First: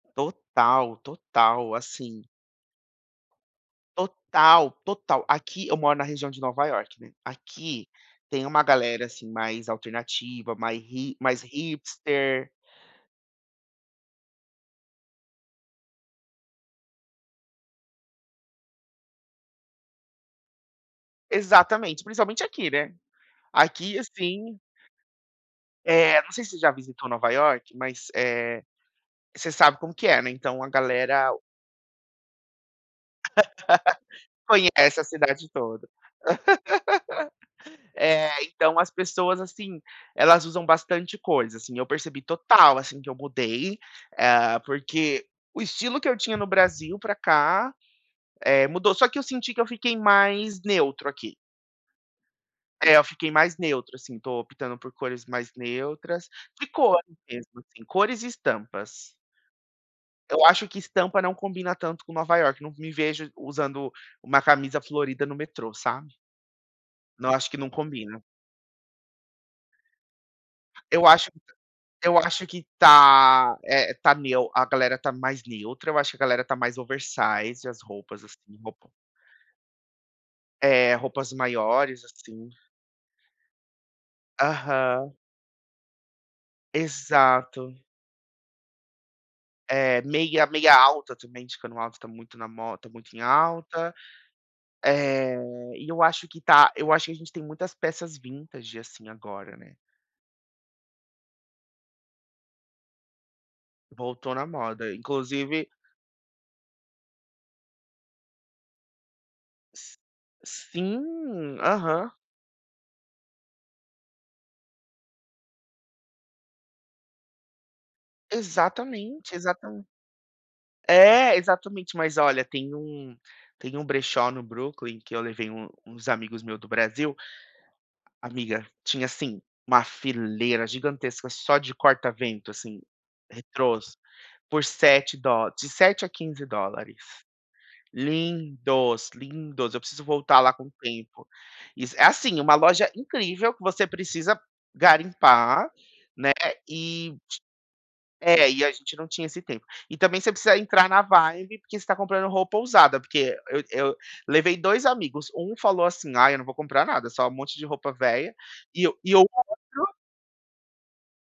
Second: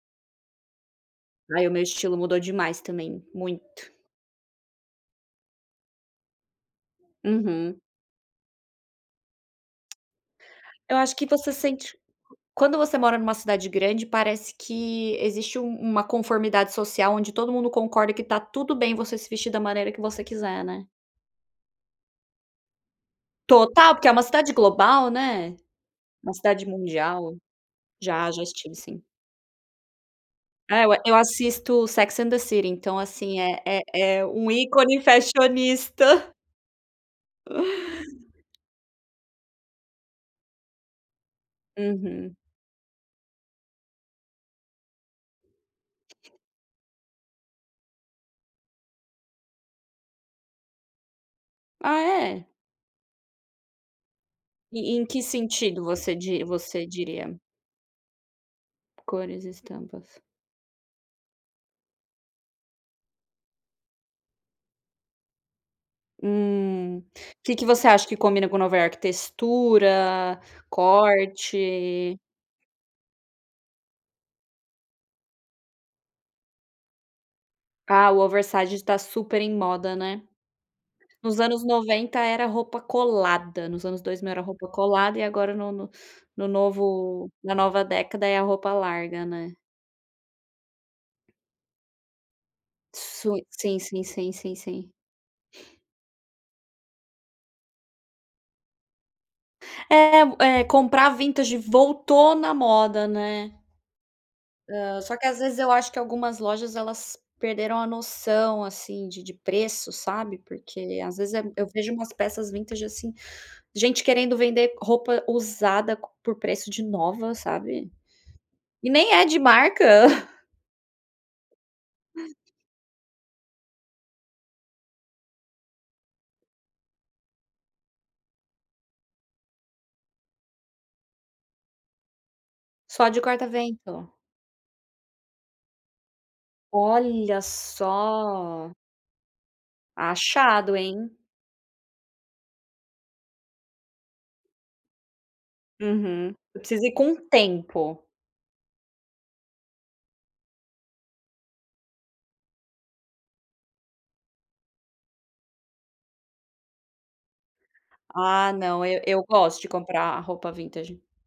Total, Ai, o total, meu estilo assim mudou demais também. Muito. Total, total. Aqui eu moro na região de Nova Iorque, né. Uhum. Aqui tem uma galera assim mais alternativa, mais Eu acho hi que mais você sente q hipster. quando você mora numa cidade grande, parece que existe um uma conformidade social, onde todo mundo concorda que tá tudo bem você se vestir da maneira que você quiser, né. Exatamente, principalmente aqui, né? Total! Aqui, Porque é uma cidade assim global, né. É, não Uma sei se você cidade já visitou Nova mundial. Iorque, mas, Já, já eh, estive sim. você sabe como que é, né? Então, a Ah, eu a eu galera assisto Sex and the city, então assim, é é é um Conhece ícone a cidade toda. fashionista. É, então, as pessoas assim, elas usam bastante coisa, assim. Eu percebi Uhum. total, assim, que eu mudei. Hã, porque o estilo que eu tinha no Brasil pra cá, eh, mudou. Só que eu senti que eu fiquei mais neutro aqui. Ah, é? É, eu fiquei mais neutro, assim, tô optando por E em que cores mais sentido você neutras di de você cor diria? mesmo assim, cores e estampas. Cores e estampas. Eu acho que estampa não combina tanto com Nova Iorque, não me vejo usando uma camisa florida no metrô, sabe. Hum. Não, acho Que que que não você acha que combina. combina com Nova Iorque: textura, Eu acho corte? eu acho que tá, eh, tá neu a galera tá mais neutra, eu acho que a galera tá mais oversize, as Ah, o roupas assim, oversize roupão tá super em moda, né? É, roupas Nos anos maiores, 90 era assim. roupa colada. Nos anos 2000 era roupa Aham. colada. E agora no no no novo na Exato. nova década é a roupa larga, né. É, meia meia alta também de cano alto tá muito na mo tá muito em Sui sim, alta. sim, sim, sim. Eh, e eu acho que tá eu acho que a gente tem muitas peças vintage assim, agora, né. É é o comprar vintage voltou na moda, né. Voltou na moda. Hã, só que às vezes Inclusive eu acho que algumas lojas elas perderam a noção, assim, de de S preço sabe porque às vezes é e sim! eu vejo Aham. umas peças vintage assim gente querendo vender roupa usada c por preço de nova, sabe. E nem é Exatamente, de exatame marca. É, exatamente. Mas olha, tem um tem um brechó no Brooklyn que eu levei um uns amigos meu do Brasil amiga, tinha, assim, uma fileira gigantesca só de corta-vento, assim, Só de corta retrôs, vento? por sete dó de 7 a 15 dólares. Olha só! Lindos, lindos! Eu preciso voltar lá com Achado, hein? tempo. Isso é assim, uma loja incrível que você precisa garimpar, né, Uhum. Eu preciso ir com e tempo. é, e a gente não tinha esse tempo. E também você precisa entrar na vibe porque você tá comprando roupa usada. Porque eu e eu levei 2 amigos, 1 falou assim: "Ai, eu não vou comprar nada, só um monte de roupa velha". Ah, não E o e e o eu outro gosto de comprar roupa vintage.